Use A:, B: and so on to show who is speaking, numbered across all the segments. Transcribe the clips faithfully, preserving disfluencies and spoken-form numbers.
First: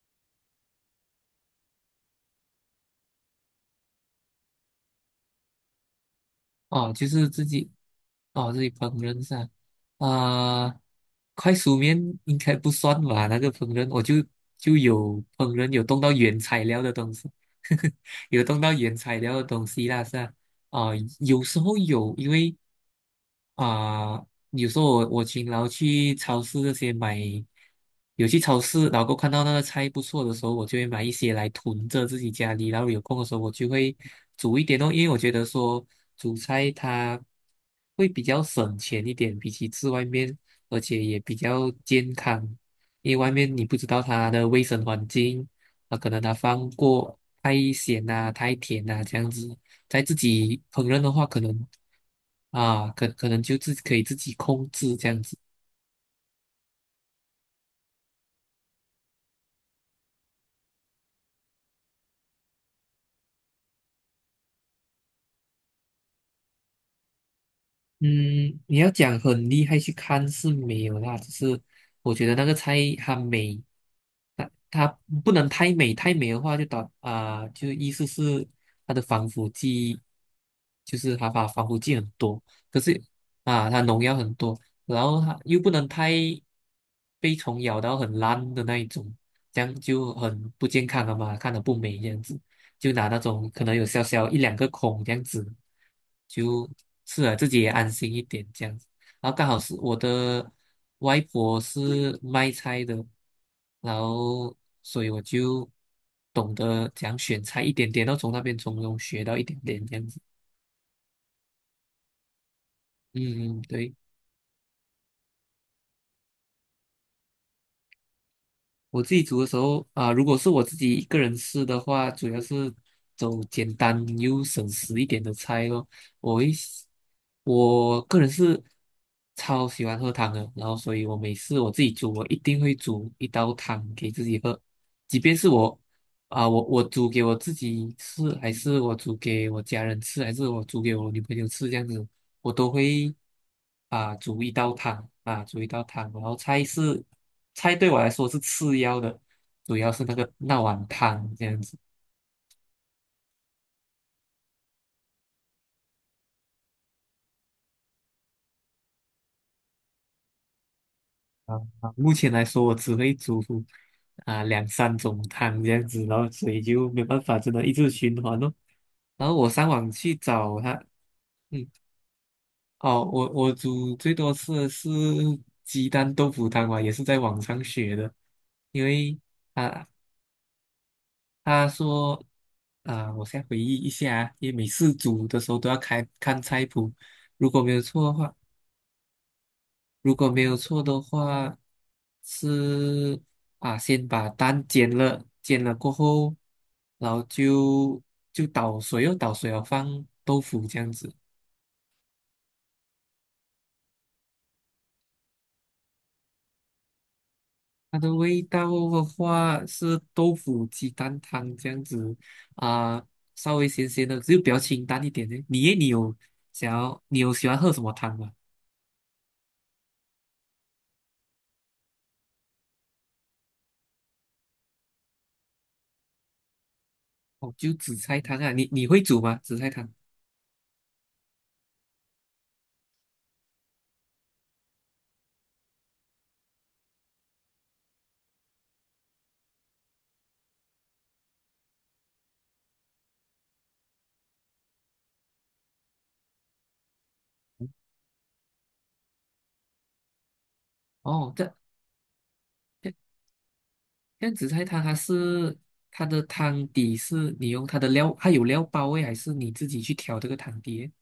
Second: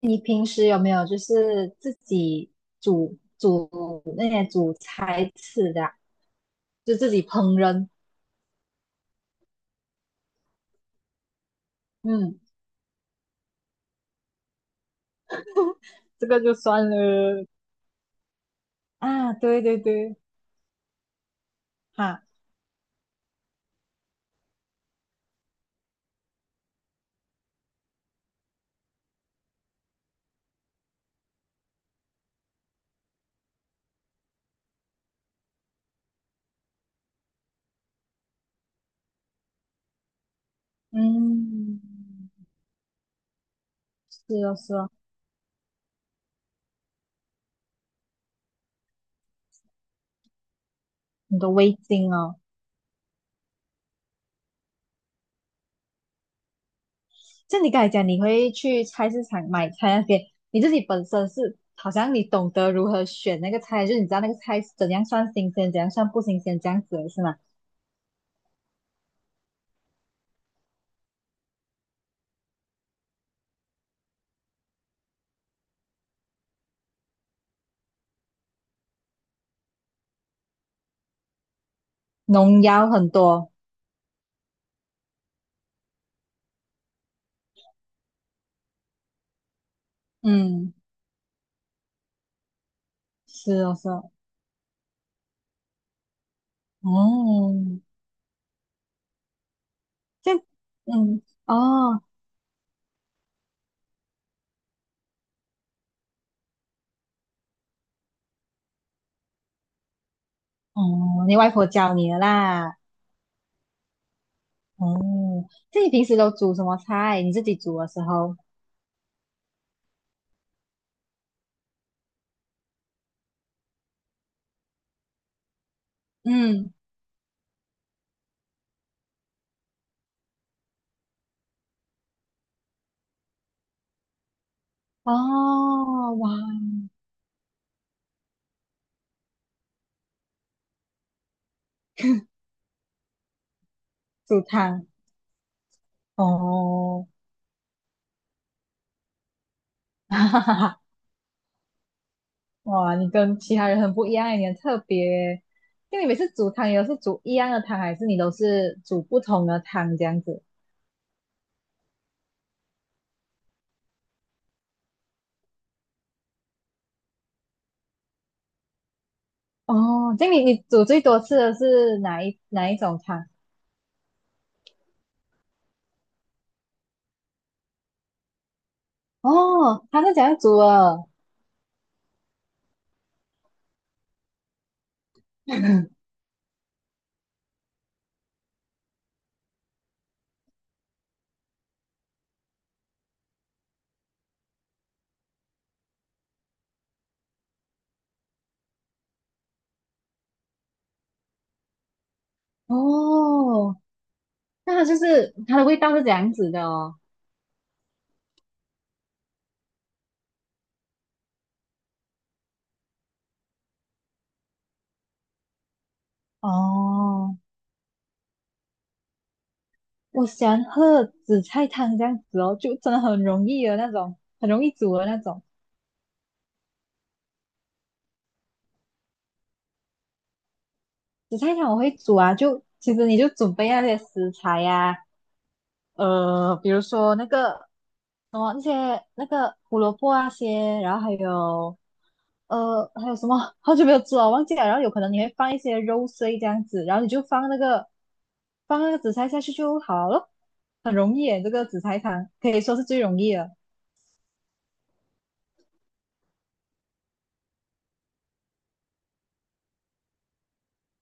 A: 你平时有没有就是自己煮煮那些煮菜吃的啊
B: 哦，
A: 就
B: 就
A: 自己
B: 是自
A: 烹
B: 己
A: 饪？
B: 哦自己烹饪噻，啊、快熟面应
A: 嗯，
B: 该不算吧？那个烹饪我就就有烹饪有动到
A: 这
B: 原
A: 个就
B: 材料
A: 算
B: 的东西，
A: 了。
B: 有动到原材
A: 啊，
B: 料的
A: 对
B: 东
A: 对
B: 西啦，是
A: 对，
B: 啊，啊、有时候有因为。啊、有时候我我勤劳去超市这些买，有去超市，然后过后看到那个菜不错的时候，我就会买一些来囤着自己家里，然后有空的时候我就会煮一点哦，因为我觉得说煮菜它会比较省钱一点，比起吃外面，而且也比较
A: 嗯，
B: 健康，因为外面你不知道它
A: 是
B: 的
A: 哦
B: 卫
A: 是
B: 生
A: 哦，
B: 环境，啊，可能它放过太咸啊、太甜啊这样子，在自己烹饪的话，
A: 你
B: 可
A: 的
B: 能
A: 味精哦。
B: 啊，可可能就自可以自己控制这样子。
A: 像你刚才讲，你会去菜市场买菜那些，你自己本身是好像你懂得如何选那个菜，就是你知道那个菜是怎样算新鲜，怎样算不新鲜，这样子的是吗？
B: 嗯，你要讲很厉害去看是没有啦，只是我觉得那个菜它美，它它不能太美，太美的话就导啊、就意思是它的防腐剂，就是它把防腐剂很多，
A: 农
B: 可
A: 药
B: 是
A: 很多，
B: 啊，它农药很多，然后它又不能太被虫咬到很烂的那一种，这样就很不
A: 嗯，
B: 健康了嘛，看着不美这样子，就拿那种
A: 是
B: 可能
A: 哦
B: 有
A: 是
B: 小
A: 哦，
B: 小一两个孔这样子，就是啊，自
A: 哦，
B: 己也安心一点这样。然后刚好是我
A: 这样
B: 的外
A: 嗯，
B: 婆
A: 哦，
B: 是卖菜的，然后所以我就懂得讲选菜一点点，然后从那边从中学到一点点这样子。
A: 哦，你外婆教你的啦。
B: 嗯，嗯对。
A: 哦，这你平时都煮什么菜？你自己煮的时候？
B: 我自己煮的时候啊、如果是我自己一个人吃的话，主要是走简单又省时一点的菜咯。我会
A: 嗯，
B: 喜我个人是超喜欢喝汤的，然后所以我每次我自己煮，我一定会煮一道汤给自己喝，即便是我
A: 哦，哇，
B: 啊、我我煮给我自己吃，还是我煮给我家人吃，还是我煮给我女朋友吃，这样子我都会啊
A: 煮
B: 煮一道
A: 汤。
B: 汤啊煮一道汤，然后菜是
A: 哦，
B: 菜对我来说是次要的，主要是 那
A: 哈
B: 个
A: 哈
B: 那
A: 哈，
B: 碗汤这样子。
A: 哇，你跟其他人很不一样，你很特别。就你每次煮汤，也都是煮一样的汤，还是你都是煮不同的汤这样子？
B: 啊。目前来说，我只会煮啊两三种汤这样子，然后所以就没办法，真的一直循环咯。然后我上网
A: 哦，
B: 去
A: 这样你你
B: 找它，
A: 煮最多次的
B: 嗯，
A: 是哪一哪一种
B: 哦，
A: 汤？
B: 我我煮最多吃的是鸡蛋豆腐汤嘛，也是在网上学的，因为。啊，
A: 哦，它是怎样煮的？
B: 他说啊、我先回忆一下，因为每次煮的时候都要 看看菜谱，如果没有错的话，如果没有错的话是啊，先把蛋煎了，煎了过后，然后就就倒水哦，倒水哦，放豆腐这样子。
A: 哦，那它就是它的味道是这样子的哦。
B: 它的味道的话是豆腐鸡蛋汤这样子，啊、稍微咸咸的，就比较清淡一点的。你耶你有想要，你有
A: 哦，
B: 喜欢喝什么汤吗？
A: 我喜欢喝紫菜汤这样子哦，就真的很容易的那种，很容易煮的那种
B: 哦，就紫菜汤啊，你你会煮吗？紫菜汤？
A: 紫菜汤。我会煮啊，就其实你就准备那些食材呀、啊呃，比如说那个什么那些那个胡萝卜啊些，然后还有呃还有什么，好久没有做了，忘记了。然后有可能你会放一些肉碎这样子，然后你就放那个放那个紫菜下去就好了，很容易
B: 哦，
A: 耶，这
B: 这
A: 个紫菜汤可以说是
B: 这
A: 最容易了。
B: 这样紫菜汤它是它的汤底是你用它的料，它有料包味，还是你自己去调这个汤底诶？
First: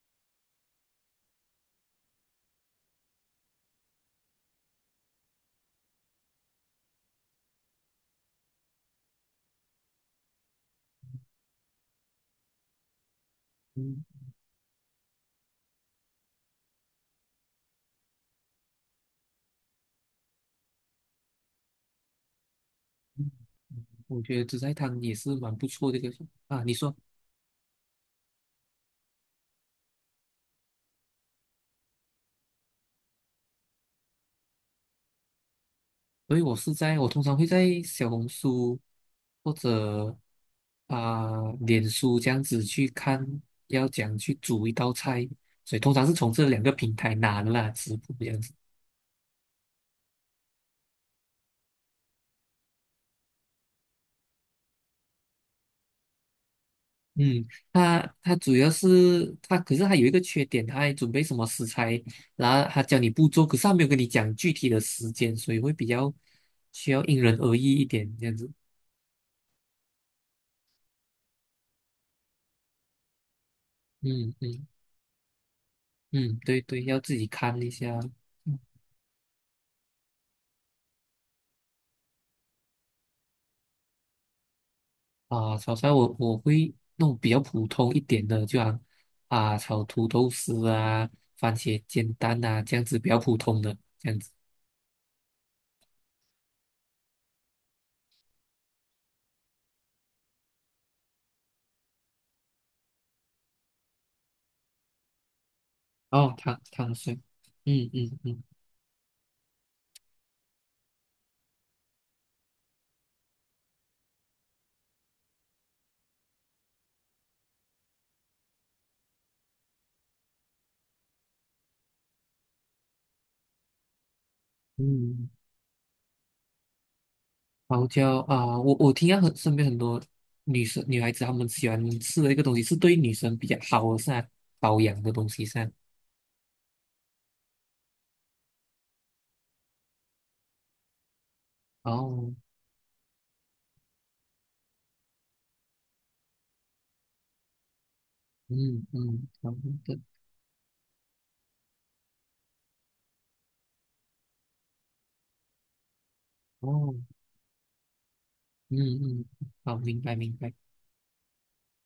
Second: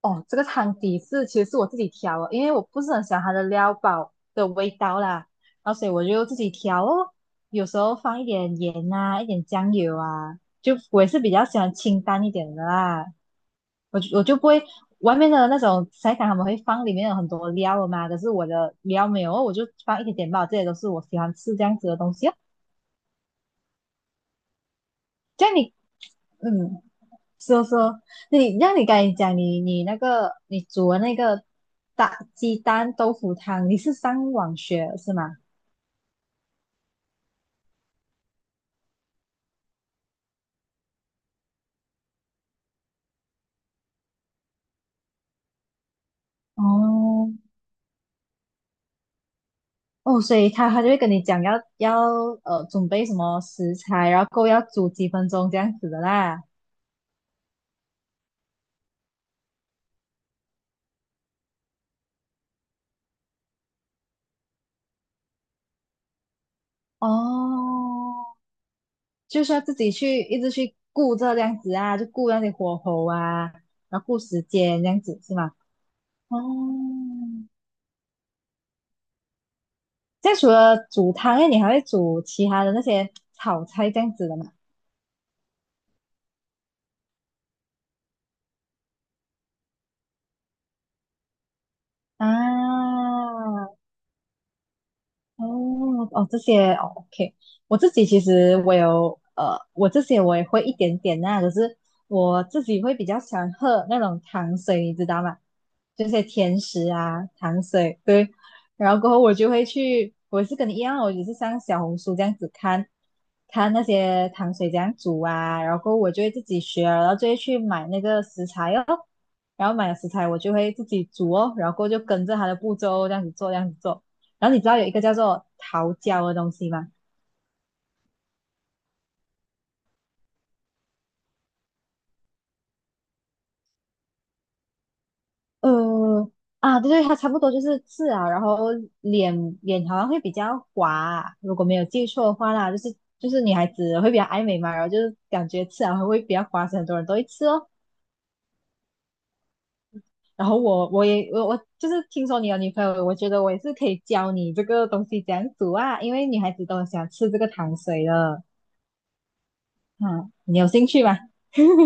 A: 哦，这个汤底是其实是我自己调的，因为我不是很喜欢它的料包的味道啦，然后所以我就自己调哦，有时候放一点盐啊，一点酱油啊，就我也是比较喜欢清淡一点的啦，我
B: 嗯，
A: 就我就不会外面的那种菜汤他们会放里面有很多料的嘛，可是我的料没有哦，我就放一点点吧，这些都是我喜欢吃这样子的东西哦。
B: 我觉得紫菜汤也是
A: 这
B: 蛮
A: 样
B: 不
A: 你，
B: 错的一个。啊。你
A: 嗯，
B: 说，
A: 说说你，让你刚才讲你你那个你煮的那个大鸡蛋豆腐汤，你是上网学是吗？
B: 所以我是在我通常会在小红书或者啊、脸书这样子去看要怎样去煮一道菜，所以通常是从这两个平台
A: 哦
B: 拿的啦，食谱这样子。
A: 哦，所以他他就会跟你讲要要呃准备什么食材，然后够要煮几分钟这样子的啦。
B: 嗯，他他主要是他，可是他有一个缺点，他还准备什么食材，然后他教你步骤，可是他没有跟你讲具体的时间，所以会比较需要因人而异一点
A: 哦，
B: 这样子。
A: 就是要自己去一直去顾这样子啊，就顾那些火候啊，然后顾
B: 嗯
A: 时
B: 嗯
A: 间这样子是吗？哦，
B: 嗯，对对，要自己看一下。嗯。
A: 这样除了煮汤，哎，你还会煮其他的那些炒菜这样子的吗？
B: 啊，炒菜我我会弄比较普通一点的，就像啊炒土豆丝啊、番茄煎蛋啊这样子比较普通的
A: 啊，
B: 这样子。
A: 哦哦，这些哦，OK，我自己其实我有呃，我这些我也会一点点啦、可是我自己会比较喜欢喝那种糖水，你知道吗？就是
B: 哦，
A: 甜
B: 汤
A: 食
B: 汤水，
A: 啊，糖
B: 嗯
A: 水，
B: 嗯
A: 对。
B: 嗯
A: 然后过后我就会去，我也是跟你一样哦，我也是像小红书这样子看，看那些糖水这样煮啊，然后过后我就会自己学了然后就会去买那个食材哦，然后买了食材我就会自己煮哦，然后过后就跟着它的步骤哦这样子做，这样子做。然后你知道有一个叫
B: 嗯。
A: 做桃胶的东西吗？
B: 桃胶啊，我我听到很身边很多女生女孩子，她们喜欢吃的一个东西是对女生比较好的噻，保养的东西噻。
A: 呃，啊，对对，它差不多就是刺啊，然后脸脸好像会比较滑，如果没有记错
B: 哦，
A: 的话啦，就是就是女孩子会比较爱美嘛，然后就是感觉刺啊会比较滑，所以很多人都会吃哦。
B: 嗯嗯，好的。
A: 然后我我也我我就是听说你有女朋友，我觉得我也是可以教你这个东西怎样煮啊，因为女孩子都很
B: 哦，
A: 喜欢吃这个糖水的。
B: 嗯嗯，好，明白
A: 嗯，
B: 明白。
A: 你有兴趣吗？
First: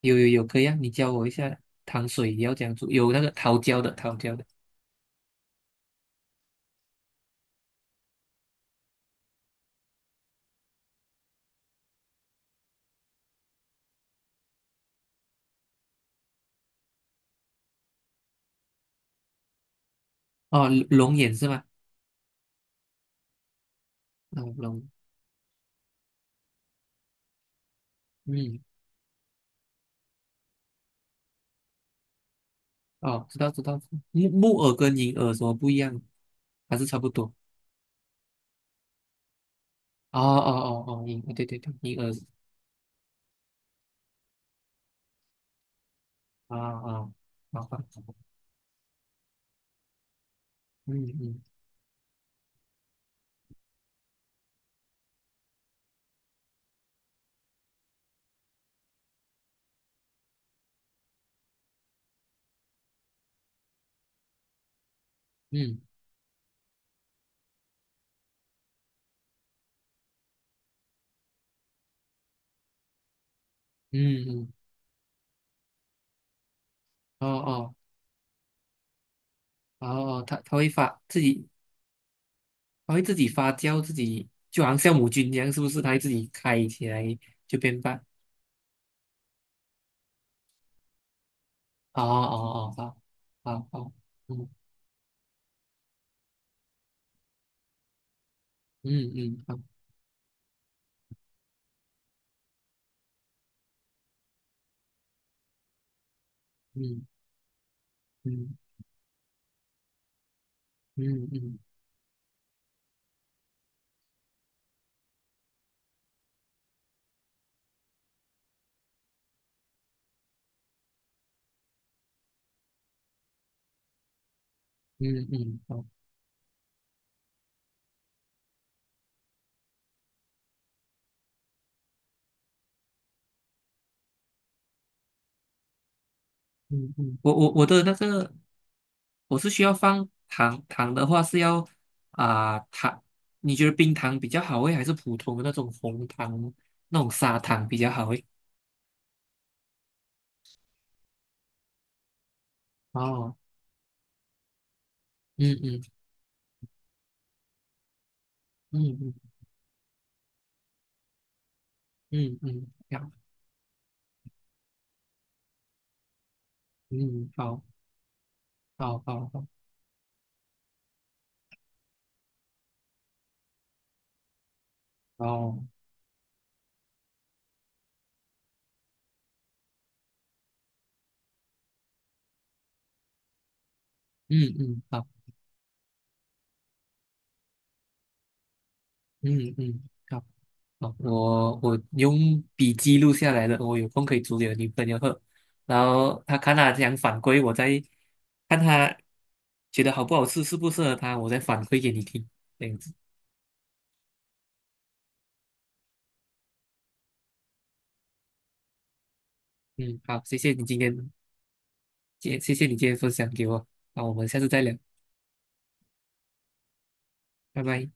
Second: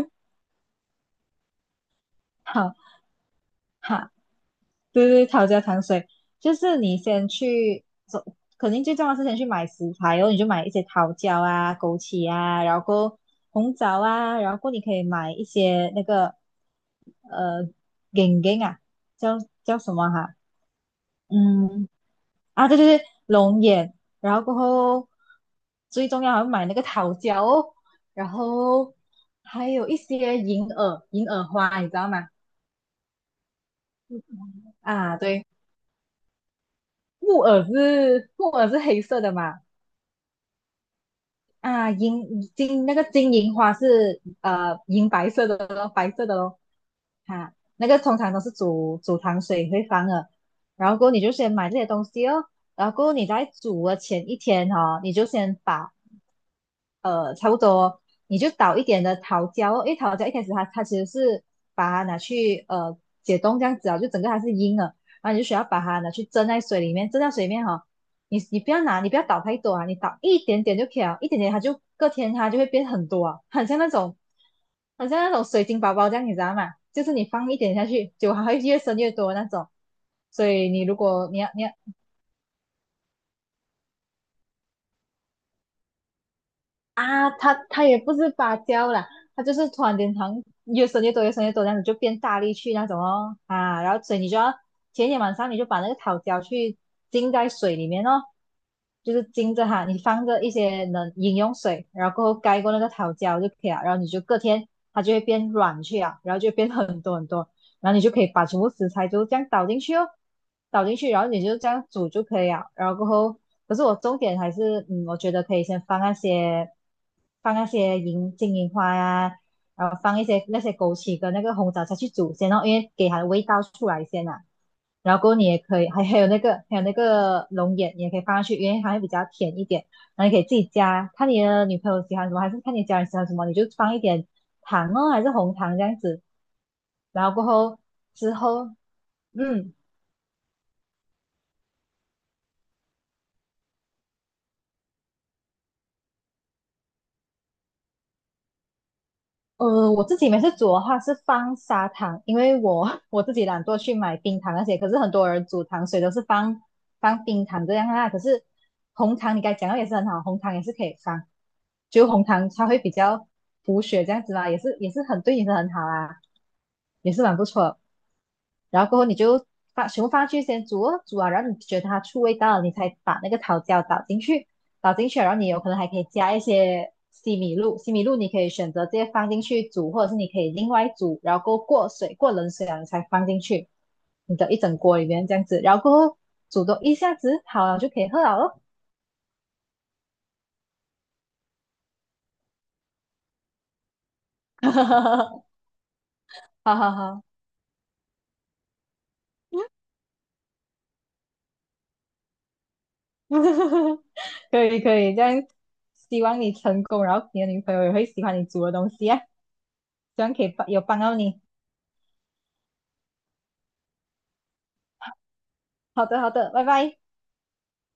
B: 有有有，可以啊，你教我一下糖水要怎
A: 好。
B: 样做，有那个桃胶的
A: 好，
B: 桃胶的。
A: 对对，桃胶糖水，就是你先去，走，肯定最重要是先去买食材哦，你就买一些桃胶啊、枸杞啊，然后过后红枣啊，然后过后你可以买一些那个呃眼睛啊，叫叫什么哈、
B: 哦，龙眼是吗？
A: 嗯啊，对对对，龙眼，然后过
B: 哦，龙，
A: 后最重要还要买那个桃胶哦，然
B: 嗯，
A: 后还有一些银耳、银耳花，你知道吗？
B: 哦，知道知道。木木耳跟银
A: 啊，
B: 耳什
A: 对，
B: 么不一样？还是差不多？
A: 木耳是木耳是黑色的嘛？
B: 哦哦哦哦，银，对对对，
A: 啊，
B: 银耳。
A: 银金那个金银花是呃银白色的咯，白色的
B: 啊。
A: 咯。
B: 啊，
A: 哈、
B: 麻烦。
A: 那个通常都是煮煮糖水会放的。然后
B: 嗯
A: 过后你就
B: 嗯
A: 先买这些东西哦，然后过后你在煮的前一天哦，你就先把呃，差不多，你就倒一点的桃胶哦，因为桃胶一开始它它其实是把它拿去呃解冻这样子啊，就整个它是硬的，然后你就需要把
B: 嗯
A: 它拿去蒸在水里面，蒸在水里面哈、哦你你不要拿，你不要倒太多啊，你倒一点点就可以了，一点点它就隔天它就会变很多啊，很像那种
B: 嗯嗯。
A: 很像那种水晶宝宝这样，你知道吗？就是你
B: 哦
A: 放一
B: 哦
A: 点下去，结还会越生越多那种。
B: 哦哦，它
A: 所
B: 它会
A: 以你如
B: 发自
A: 果你
B: 己，
A: 要你要。
B: 它会自己发酵，自己就好像酵母菌一样，是不是？它会自己开起来
A: 啊，它
B: 就变
A: 它也
B: 大。
A: 不是芭蕉啦，它就是突然间好像越生越多，越生越多，这样子就
B: 哦
A: 变大力
B: 哦
A: 去
B: 哦，
A: 那
B: 好，
A: 种哦
B: 好
A: 啊，
B: 好。
A: 然后所以你就
B: 嗯
A: 要前一天晚上你就把那个桃胶去浸在水里面哦，
B: 嗯
A: 就是
B: 嗯，
A: 浸
B: 好。
A: 着哈，你放着一些冷饮用水，然后过后盖过那个桃胶就可以了，然后你就隔天它就会变软去啊，然后就变很
B: 嗯
A: 多很多然后你就可以把
B: 嗯
A: 全部食材就这样倒进去哦，倒进去，然
B: 嗯
A: 后你就
B: 嗯
A: 这样煮就可以了。然后过后，可是我重点还是，嗯，我觉得可以先放那些放那些银金银花呀、然后放一些那些枸杞跟那个红枣下去煮先哦，因为给它的味道出来先啊。然后
B: 嗯
A: 过后你也
B: 嗯，
A: 可
B: 好。
A: 以，还还有那个还有那个龙眼，你也可以放上去，因为它会比较甜一点。然后你可以自己加，看你的女朋友喜欢什么，还是看你家人喜欢什么，你就放一点糖哦，还是红糖这样子。
B: 嗯嗯，
A: 然
B: 我
A: 后过
B: 我我
A: 后
B: 的那
A: 之
B: 个
A: 后，
B: 我是需要
A: 嗯
B: 放糖，糖的话是要啊、糖，你觉得冰糖比较好诶，还是普通的那种红糖那种砂糖比较好诶？
A: 呃，我自己每次煮的话是放砂糖，因为我 我自
B: 哦。
A: 己懒惰去买冰糖那些，可是很多人
B: 嗯
A: 煮
B: 嗯
A: 糖水都是放放冰糖这样啊。可是
B: 嗯嗯
A: 红糖你刚才讲到也是很好，红糖也是可以放，就红
B: 嗯
A: 糖
B: 嗯，
A: 它会比
B: 好。
A: 较补血这样子啦，也是也是很对你是很好啊，也是
B: 嗯，
A: 蛮不
B: 好，
A: 错的然后
B: 好，
A: 过后你
B: 好。好，
A: 就把全部放去先煮哦，煮啊，然后你觉得它出味道了，你才把那个桃胶倒进去，倒进去了，然后你有
B: 好。
A: 可能还可以加一些西米露，西米露你可以选择直接放进去煮，或者是你可以另外煮，然后过后过水，过冷水了你才放进去你的
B: 嗯
A: 一整
B: 嗯，
A: 锅
B: 好。
A: 里面这样子，然后过后煮多一下子好了就可以喝了
B: 嗯嗯，好，好，我我用笔记录下来了，我有空可以煮给我女
A: 哈
B: 朋友
A: 哈
B: 喝，
A: 哈，
B: 然后她看 她
A: 哈
B: 这
A: 哈
B: 样反
A: 哈，
B: 馈，我再看她觉得好不好吃，适不适合她，我再反馈给你听，这样子。
A: 可以可以，这样希望你成功，然后你的女朋友也会喜欢你煮的东西啊，希
B: 嗯，好，
A: 望
B: 谢
A: 可以
B: 谢你
A: 帮
B: 今
A: 有帮
B: 天，
A: 到你。
B: 谢谢谢你今天分享给我，那我们下次再聊，
A: 好的，好的，拜拜。
B: 拜拜。